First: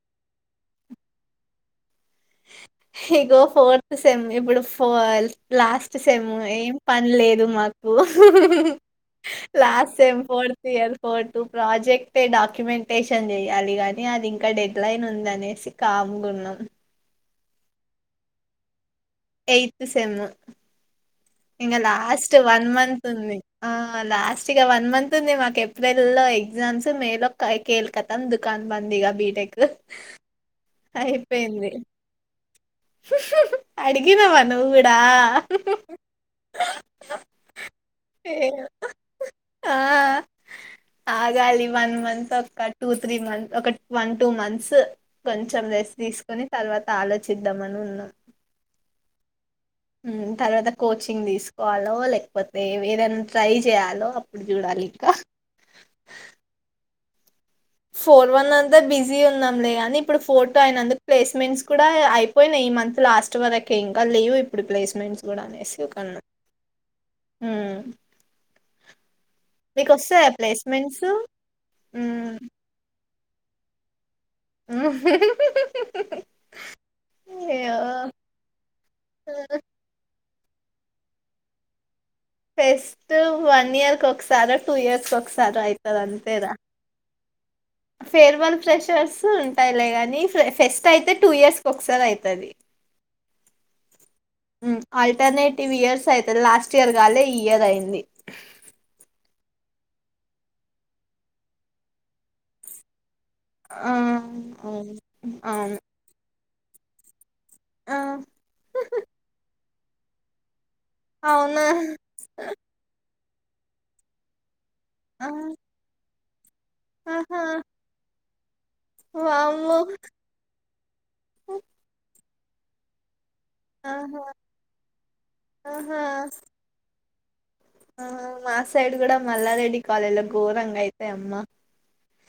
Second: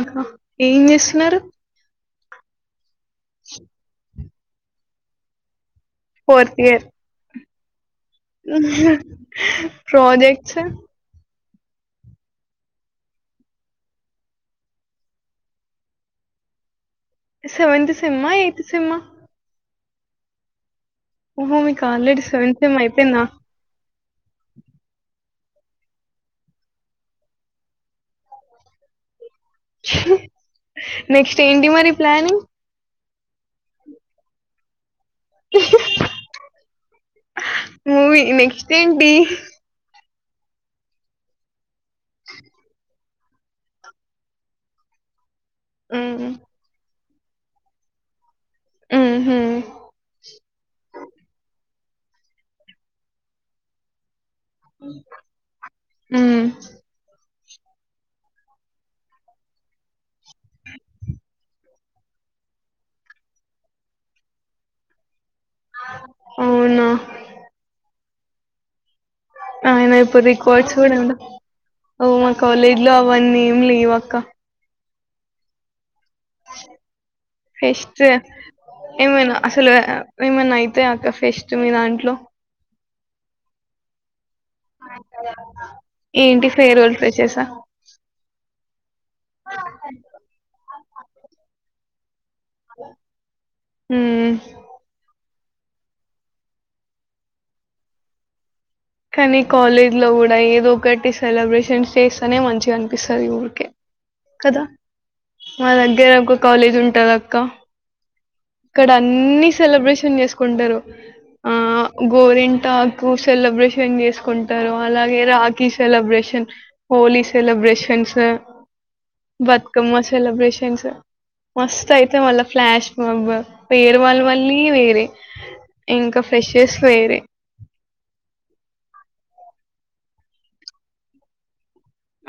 ఆహా ఏం చేస్తున్నారు ఇగో ఫోర్త్ సెమ్ ఇప్పుడు ఫాల్ లాస్ట్ వచ్చేసాము ఫోర్త్ ఏం ఇయర్ పని లేదు మాకు ఓ last time projects fourth year four project documentation చేయాలి గాని అది ఇంకా డెడ్ లైన్ ఉంది అనేసి కామ్ గా ఉన్నాం సెవెంత్ సెమ్ ఆ ఎయిత్ సెమ్ ఆ ఎయిత్ సెమ్ము ఓహో ఇంకా మీకు already last seventh one sem month అయిపోయిందా ఉంది ఆ లాస్ట్గా వన్ మంత్ ఉంది మా ఏప్రిల్ లో ఎగ్జామ్స్ మే లో కేల్ కథం దుకాన్ బంద్ ఇగా బీటెక్ నెక్స్ట్ ఏంటి మరి ప్లాన్ అడిగినావా నువ్వు డా మూవీ నెక్స్ట్ ఏంటి ఆ ఆగాలి వన్ మంత్ ఒక్క టూ త్రీ మంత్స్ ఒక వన్ టూ మంత్స్ కొంచెం రెస్ ఉమ్, తీసుకొని తర్వాత ఆలోచిం వద్దామని ఉన్నా ఉహూ ఉమ్ తర్వాత కోచింగ్ తీసుకు కోవాలో లేకపోతే ఏదైనా ట్రై చేయాలో చూడాలి ఇంకా ఉమ్ ఫోర్ వన్ అంతా బిజీ ఉన్నాంలే అని ఇప్పుడు ఫోర్ టు అయినందు ప్లేస్మెంట్స్ కూడా అయిపోయినాయి ఈ మంత్ లాస్ట్ వరకే ఇంకా లేవు ఇప్పుడు ప్లేస్మెంట్స్ గూడా అనేసి కన్నా అవునా ఉమ్ ఆ మీకు అయిన ఇప్పుడు వస్తాయా రిక్వెస్ట్ కూడా ప్లేస్మెంట్స్ అవు మా ఉమ్ కాలేజ్ లో వన్నీం లీవ్ అక్క ఆ ఫెస్ట్ ఏమన్నా అయితే అక్క ఫెస్ట్ మీ దాంట్లో ఫెస్ట్ వన్ ఇయర్ కో సర్ సారా టూ ఇయర్స్ వక సారా అయితాది అంతేరా చేసా ఫేర్మల్ ఫెషర్స్ ఉంటాయిలే గాని ఫెస్ యితే టూ ఇయర్స్కి ఒక్కసారి అయితే ఆల్టర్నే టు ఇయర్స్ అయితది లాస్ట్ ఇయర్ కాలే ఈ ఇయర్ అయింది కానీ కాలేజ్ లో కూడా ఏదో ఒకటి సెలబ్రేషన్ చేస్తనే మంచిగా అనిపిస్తుంది సరి ఊరికే ఆ కదా అవును మ అవును దగ్గేర కాలేజ్ ఉంటది అక్క ఆ ఇక్కడ అన్ని సెలబ్రేషన్ చేసుకుంటారు ఆ అవునా గోరింటాకు సెలిబ్రేన్ చేసుకుంటే ఆ తవాలాగేరాకి సెలిబ్రషన్ హోలీ ఆహా సెలబ్రేషన్స్ అ వామ్మో బతుకమ్మ సెలబ్రేషన్స్ మస్త అయితే మళ. Flash mob. వేరు వాళ్ళ ఆహా వల్ళీ వేరే ఆహా ఇంకా ఫ్రెషెస్ వేరే. ఆ మా సైడ్ కూడా మల్లారెడ్డి కాలేజ్ లో గోరంగా అయితయి అమ్మ.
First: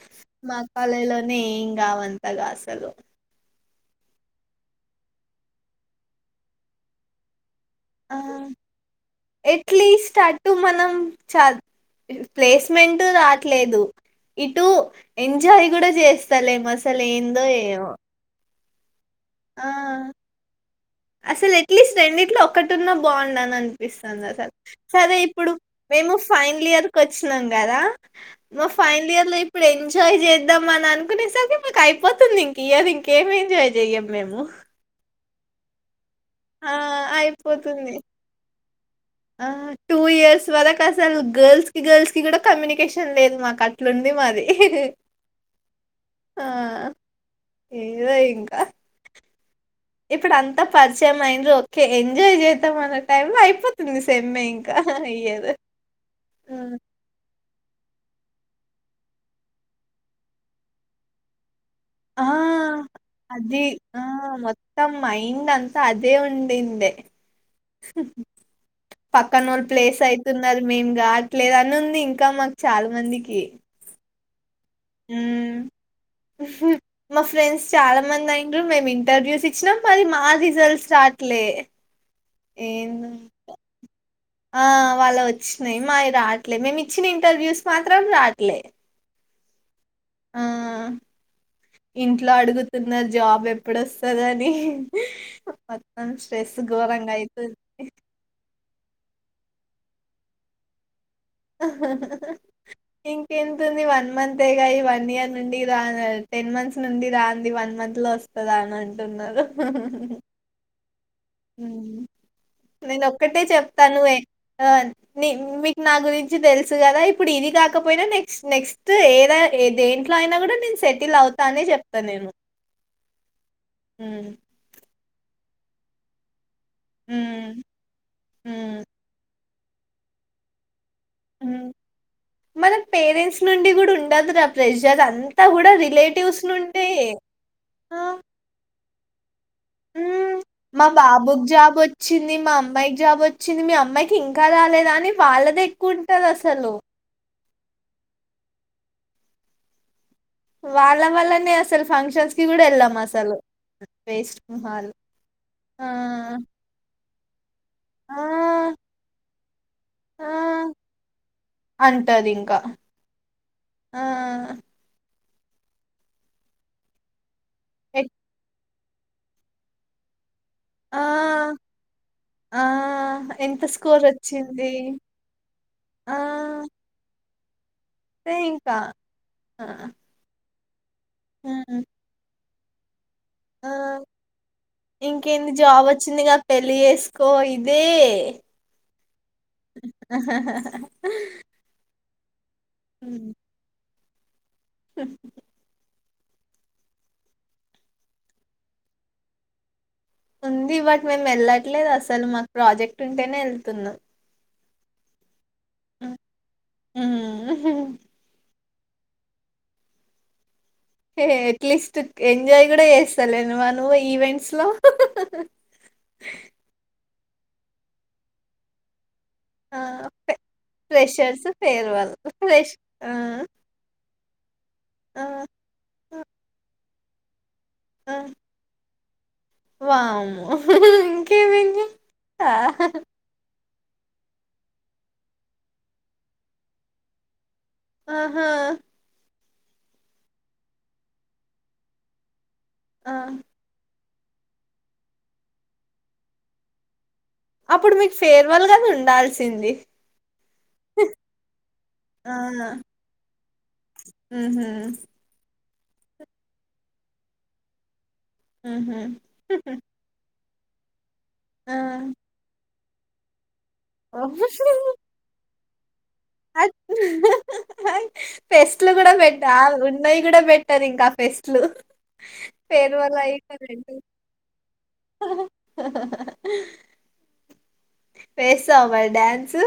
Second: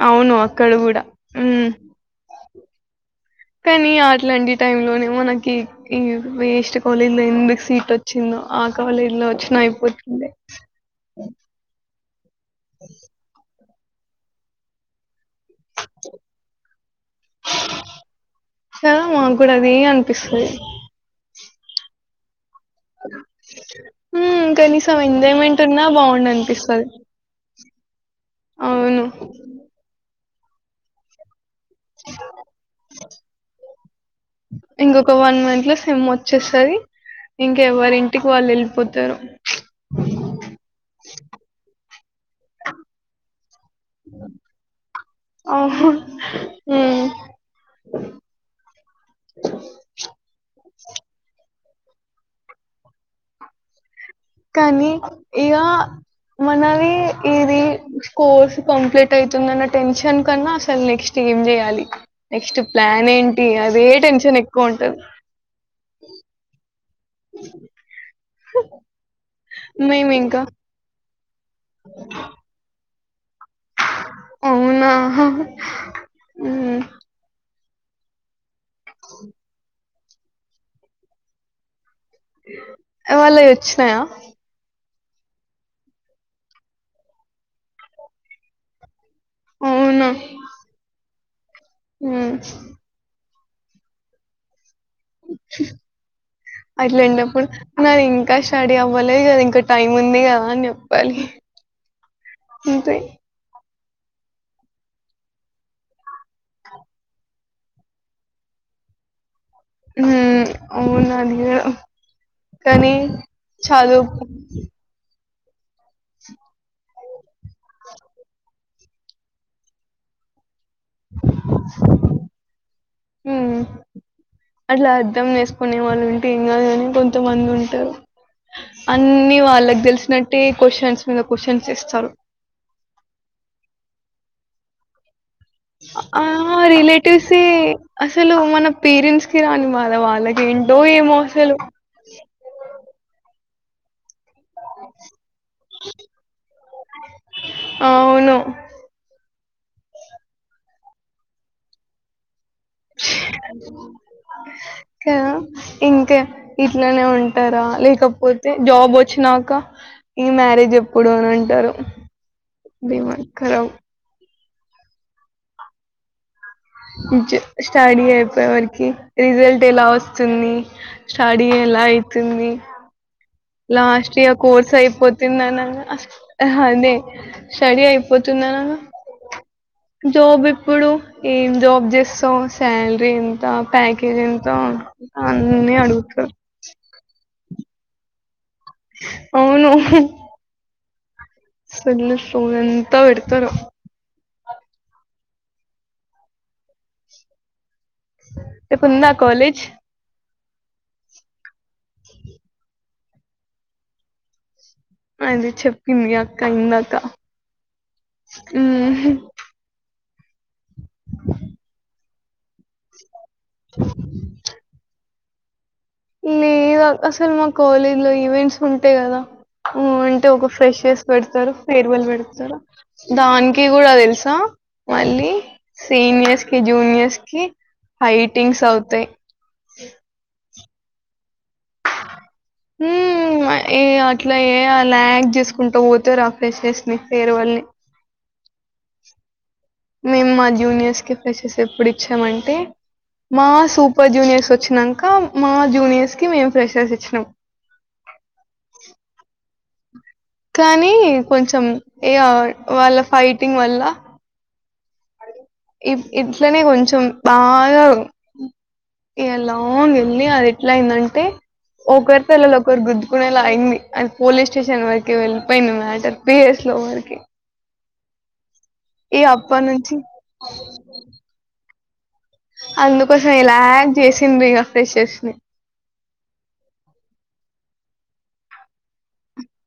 అవును మా అక్కడ కూడా కాలేజీలోనే ఏం ఉమ్ కావంతగా అసలు. కానీ అట్లాంటి టైం లోనే మనకి ఈ వేస్ట్ కాలేజ్ లో ఎందుకు. సీట్ వచ్చిందో ఆ కాలేజీ లో వచ్చినా ఎట్లీస్ట్ అయిపోతుందే అటు మనం చ ప్లేస్మెంట్ రాట్లేదు. ఇటు. ఎంజాయ్ కూడా చేస్తలేేమో అసలు ఏందో ఏమో. చా మాకు కూడా అదే ఆ అనిపిస్తది. ప్లీస్ అనిటీలో ఒకన్నా బాగుండు అని అనిపిస్తుంది ఉమ్ అసల్ కనీసం సరే ఇప్పుడు ఎంజాయ్మెంట్ ఉన్నా మేము బాగుండు ఫైనల్ అనిపిస్తది ఇయర్ వచ్చినాం కదా మా అవును ఫైనల్ ఇర్ లో ఇప్పుడు ఎంజాయ్ చే. చేద్దామని అనకునే సరికి ఇంకా అయిపోతుంది ఇంకా ఈయర్ ఇంకేమి ఎంజాయ్ చెయ్యం. మేము ఇంగొక వన్ మం త్లో సెమ్ ఆ వచ్చేస్తది అయిపోతుంది. ఇంకెవరింటికి వాళ్ళు వెళ్ళిపోతారు ఆ టూ ఇయర్స్ వరకు అసలు గర్ల్స్ కి గర్ల్స్ కి కూడా కమ్యూనికేషన్ లేదు మాకు అ ట్లుంది మాది. అవును ఆ ఉమ్ ఏదొ ఇంకా. కే ఎంజాయ్ చేద్దాంమన్న టైం లో అయిపోతుంది. సెమ్మే ఇంకా కానీ అయ్యేది ఇగా హ్మ్. మనవి ఇది కోర్స్ కంప్లీట్ అయితుందన్న టెన్షన్ కన్నా అసలు నెక్స్ట్ ఏం చేయాలి. ఆ నెక్స్ట్ ప్లాన్ ఏంటి అది అదే ఆ టెన్షన్ ఎక్కువ మొత్తం ఉంటది మైండ్ అంతా అదే ఉండిందే. హ్ పక్కన వాళ్ళు ప్లేస్ మేము ఇంకా అయితున్నరు మేము గా లేదని ఉంది ఇంకా మాకు చాలా మందికి. అవునా హ్మ్ హుహ్ ఉమ్, మా ఫ్రెండ్స్ చాలా మంది అయి రు మేమ్ ఇంటర్వ్యూస్ ఇచ్చినం. మరి మా రిజల్ట్స్ రాట్లే. ఏందో వాళ్ళవి వచ్చినయా వాళ్ళవి వచ్చినయి మాయి రాట్లే మేము ఇచ్చిన ఇంటర్వ్యూస్ మాత్రం రాట్లే. అవునా ఆ ఇంట్లో ఉమ్, అడుగుతున్నారు జాబు ఎప్ ఎప్పుడు వస్తది అని. ఘోరంగా అట్లాంటప్పుడు అయితుంది నాది ఇంకా స్టడీ అవ్వలేదు కదా ఇంకా టైమ్ ఉంది కదా అని చెప్ చెప్పాలి అంతే తుంది వన్ మంతేగా ఈ వన్ ఇయర్ నుండి రా టెనెమంత్స్ నుండి రాంది వన్ మంత్ లో వస్తదా అంటున్నరు. ఉ ఉఉ ఉమ్, అవునా అయ్యో కానీ నేను ఒక్కటే చెప్తాను చదువు ఏ ఆ నీ మీకు నా గురించి తెలుసు కదా ఇప్పుడు ఇది కాకపోయినా నెక్స్ట్ నెక్స్ట్ ఏద ఏ దేంట్లో అయినా కూడా నేను సెటిల్ అవుతానే చెప్తా నేను. హ్ మొత్తం దీసుకునే వాళ్ళు ఉంటే కానీ కొంత మంది ఉమ్ ఉంటారు ఉమ్ అన్ని వాళ్ళ వాళ్ళకి తెలిసినట్టే క్వశ్చన్స్ మీద ఉ క్వశ్చన్స్ ఇస్తారు మన పేరెంట్స్ నుండి గూడా ఇదంతా ప్రెషర్ అ ఆ రిలేటివ్సే ఆ! అసలు మన పేరెంట్స్ పనికిరాని బాధ హ్మ్. వాళ్లకేంటో మా బాబుకి అసలు జాబ్ వచ్చింది, మా అమ్మాయికి జాబ్ వచ్చింది మీ అమ్మాయి ఇంకా రాలేద అని వాళ్ళదె ఎక్కువుంటుందసలు ఆ అవును వాళ్ళ వాళ్లనే అసల్ ఫంక్షన్స్ కి కూడా వెళ్ళాం అసలు. వేస్ట్ మొహాలు. ఆ! ఇంకా ఇట్లానే ఉంటా రా లేకపోతే ఆ! జాబ్ వొచ్చినా ఇంకా ఆ! ఈ మ్యారేజ్ ఎప్పుడు అని అంటారు అంటది ఇంకా. దిమాక్ ఖరాబ్ ఆ! ఈ జ్ స్టడీ ఎట్ అయిపోయే వరకు రిజల్ట్ ఎలా వస్తుంది ఆ! స్టడీ ఎలా అయితుంది ఆ! ఎంత స్కోర్ లాస్ట్ ఇయర్ వచ్చింది? కోర్స్ అయిపోతందనంగా ఆ! నాన్న అదే స్టడీ అంతే ఇంకా. అయిపోతుందనంగ ఆ! జాబ్ ఎప్పుడూ ఏం హ్మ్. జాబ్ జేస్సవ్ కాల్ ఎంత ఆ! ప్యాకేజ్ ఎంత అని అడుగుతారు కోయిదే హ్ హ్ సల్ సొల్లు ఎంతా పెడుతారు రేపు ఉందా కాలజ్ ఉంది బట్ మేము యెళ్ళట్లేదు అసలు మాకు ప్రాజెక్ట్ ఉంటేనే వెళ్తున్నాం అది చెప్పింది ఈ అక్క ఇందాక హ్మ్ హు ఏ ఎంజాయ్ కూడా చేస్తలేను మా నువ్వు ఈవెంట్స్ లో లేదు అసలు మా కాలేజ్ లో ఈవెంట్స్ ఉంటే కదా హ్మ్ అంటే ఒక ఫ్రెషర్స్ పెడతారు ఫేర్ వెల్ ఫేర్వెల్ పెడతారు ఫ్రెష్ దానికి కూడా తెల్స్ కా మళ్ళీ సీనియర్స్ కి జూనియర్స్ కి ఫైటింగ్స్ అవుతాయ్ వామ్మో హ్మ్ ఏ అట్లా ఏ లాగ్ చేసుకుంటు పోతారు ఆ ఫ్రెషర్స్ ని ఫేర్ వెల్ ని ఆహా మేము మా జూనియర్స్ కి ఫ్రెషర్స్ ఎప్పుడు ఇచ్చామంటే మా సూప్ జూనియర్స్ వచ్చినంకా మా జూనియర్స్ కి మేం ఫెషర్స్ ఇచ్చినాం అప్పుడు మీకు ఫేర్ వెల్ గదా ఉండాల్సింది కానీ కొంచెం ఇగ ఆ వాళ్ళ ఫైటింగ్ వల్ల హ ఇవ్ ఇ ఇట్లనే కొంచెం బాగా ఉహు ఏలాన్ వెళ్లి అది అట్ల అయిందన్ టే ఒకరి ఆ తలలో కోర్ గుద్దుకునే లా అయింది అది పోలీస్ స్టేషన్ వరుకు వెళ్ళి పోయింది మ్యాటర్ బి ఎస్ లో వరికి ఫెస్ట్లు కూడా పెట్టా నుంచి ఉన్నాయి కూడా పెట్టరు ఇంక ఫెస్ట్లు ఫెరు వెల్ అందుకోసం అయితది లాగ్ రెండు చేసిండ్రు ఇగ ఫ్రెషర్స్ ని వేసావ మరి డాన్స్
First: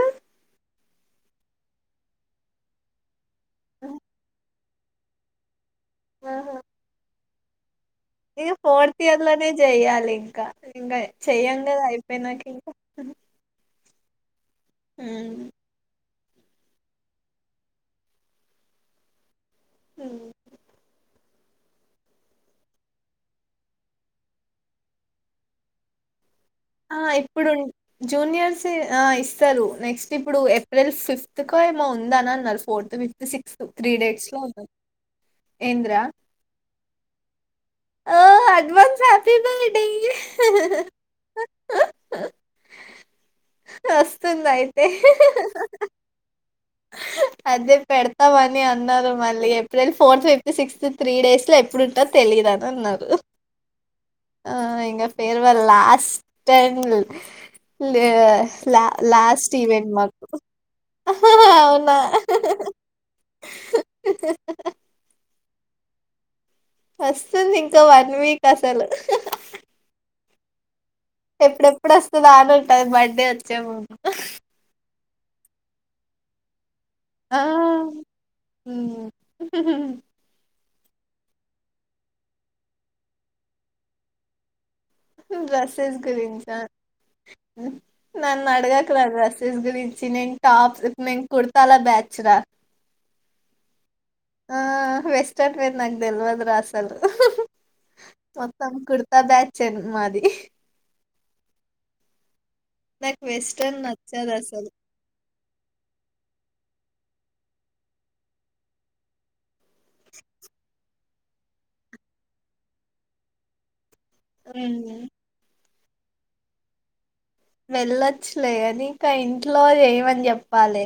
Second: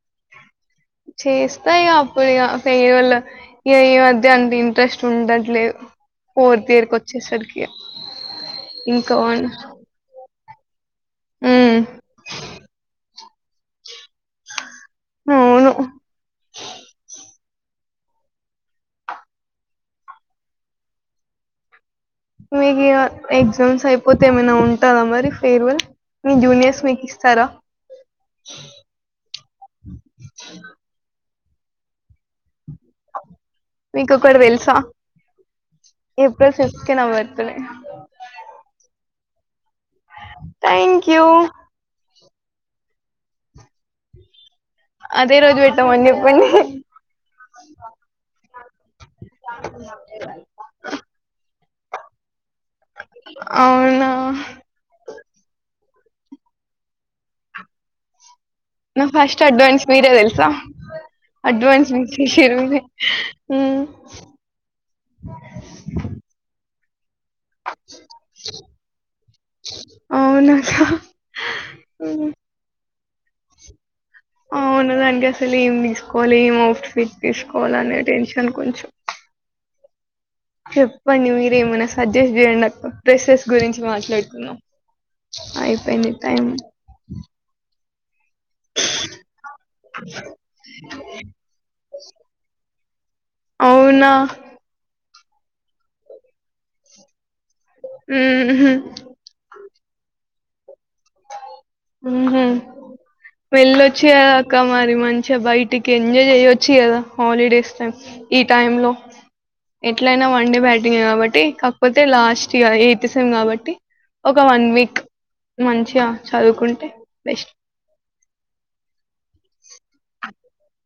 చేస్తా ఇగ అప్పుడు ఇగ ఫేర్వెల్ ఇగ ఈ మధ్య అంత ఇన్ ఇంట్రెస్ట్ ఉండట్లేదు ఫోర్త్ ఇయర్ కి వచ్చేసరికి ఇ ఇంకా ఫోర్తియర్ వన్ లోనే చేయాలింక ఇంక చెయ్యం ఉమ్ కదా అయిపోయినంక ఇంక హుమ్ అవును [inaudible] హుమ్ మీకు ఇక ఎగ్జామ్స్ అయిపోతే ఏమైనా ఉంటందా మరి ఫేర్వెల్ మీ జూనియర్స్ ఆ మీకు ఇస్తారా ఇప్పుడు జూనియర్స్ ఆ ఇస్తారు నెక్స్ట్ ఇప్పుడు ఏప్రిల్ ఫిఫ్త్ ఎందుకో ఏమో ఉందా అని అన్నారు ఫోర్త్ ఫిఫ్త్ సిక్స్త్ త్రీ మీకు డేట్స్ లో ఒకటి ఉంది తెలుసా ఏంద్రా సరే ఆ advance happy birthday thank you వస్తుందా ఇప్పు అదే రోజు పెట్టామని చెప్పండి అదే పెడతావని అన్నారు మళ్ళీ April fourth fifth sixth three days లో ఏప్పు అప్పుడిట్ల తెలియద ఉన్నారు అవునా ఇంగ ఫేర్వెల్ లాస్ట్ స్టైలు లే లా నా ఫస్ట్ లాస్ట్ అడ్వాన్స్ ఈవెంట్ మీరే మాకు. తెల్సా అడ్వాన్స్ అవునా! విష్ చేసిర్రు మీరే హుమ్ [inaudible] వస్తుంది ఇంకా వన్ వీక్ అసలు ఆహా ఎప్పుడెప్పుడు వస్తదా అని ఉంటది మై వచ్చేముందు అవును దానికసలు ఏం తీసుకోవాలి ఏం ఔట్ రిఫ్ ఆ! తీసుకోవాలనే టెన్షన్ కొంచెం హ్మ్. చెప్పండి మీరు ఏమైనా సజెస్ట్ చేయండి అక్క డ్రెస్సెస్ గురించి మాట్లాడుతున్నాం డ్రెస్సెస్ గురించా నన్ను అడగకు రా డ్రెస్సెస్ గురించి నేను టాప్స్ ఇ కుర్తాల బ్యాచ్ రా అవునా ఆ వేస్ వేర్ నాకు తెలవదు రా అసలు ఊహు మొత్తం కుర్తా బ్యాచ్ మాది ఉహూ నాకు వెస్టర్న్ వెళ్లొచ్చు కదా నచ్చదు అక్క అసలు మరి చ్చి కదా హాలిడేస్ టైం ఈ టైం లో ఎట్లయినా వన్ డే బ్యాటింగే కాస్ట్ టీ కాకపోతే లాస్ట్ ఇయర్ ఎయిత్ సేమ్ కాబట్టి ఒక వన్ వీక్ ఉమ్. మంచిగా చదువుకుంటే బెస్ట్ వెళ్లొచ్చులే గానీ ఇంక ఇంట్లో చెయ్ మని చెప్పాలి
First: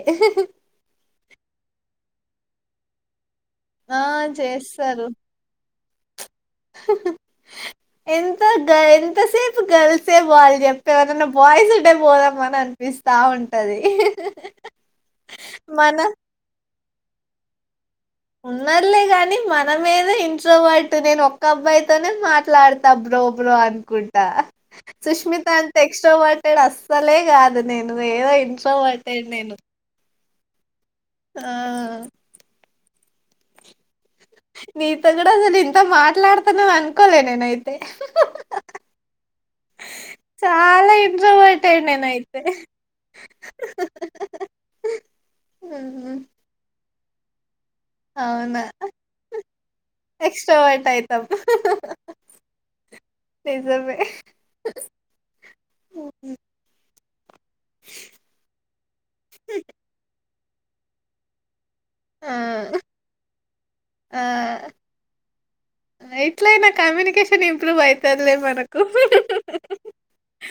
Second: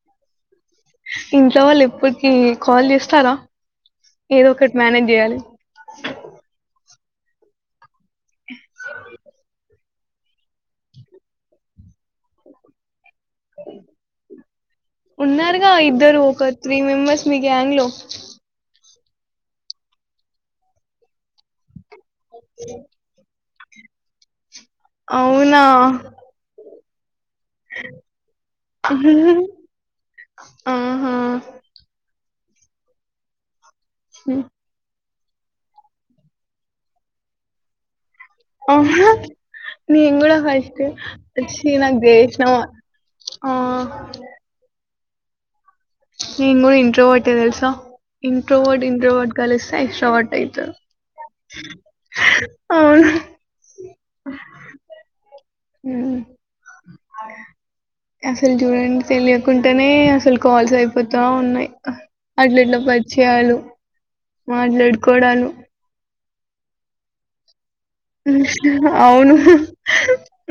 ఇంట్లో వాళ్ళు ఎప్పుటికీ కాల్ చేస్తారా ఆ ఏదో ఒకటి చేస్తారు మేనేజ్ చేయ్యాలి ఎంత గా ఎంతసేపు గల్స్ సే పోవాలి చెప్పు ఎవరినన్నా బాయ్స్ ఉంటే పోదాం అనన్పిస్ ఉన్నారుగా మన ఇద్దరు ఒక త్రీ మెంబర్స్ మీ గ్యాంగ్ లో ఉన్నారులే కాని మన మీద ఇంట్లో వాళ్ట్ నేను ఒక్క అబ్బాయి తోనే మాట్లాడతా బ్రో ప్పుడు అనుకుంటా సుష్మిత అవునా అంత ఎక్ట్రోవర్ట్ టే డస్ తలే కాదు నేను ఏదో ఇంట్రోవర్టే నేను ఆహా ఆ హ్మ్ తే కూడా అసలు ఇంత మాట్లాడుతున్నం అనుకోలే నేనైతే ఆహా నేను కూడా ఫస్ట్ చాలా వచ్చి ఇంట్రోవర్టెడ్ నాకు నేనైతే జేసినం ఆ ఉమ్, నేను కూడా ఇంట్రోవర్ట్ టివ్యూసా అవునా ఇంట్రోవర్ట్ ఇంట్రోవర్ట్ కలిస్తే ఎక్స్ట్రోవర్ట్ ఐతరు ఉ నిజమే ఊ అ అసలు చూడండి తెలియకుంటనే అసలు కాల్స్ అయిపోతా ఉన్నాయ్ ఆహా ఆ అట్ల ఇట్లా పరిచయాలు మాట్లాడుకోవడాలు ఎట్లైనా కమ్యూనికేషన్ ఇవ్ ప్రూవ్ ఐతర్లే మనకు అవును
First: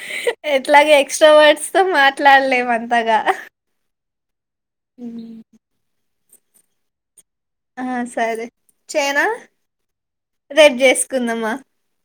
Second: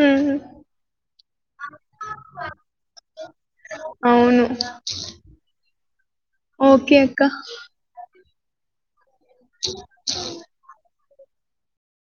ఉమ్. ఎట్లాగ ఎక్సట్రా వర్డ్స్ తో మాట్లాడలేము అంతగా అవును ఓకే అక్క ఆ సరే చేయ్నా రేప్ జెస్ కుందమ్మా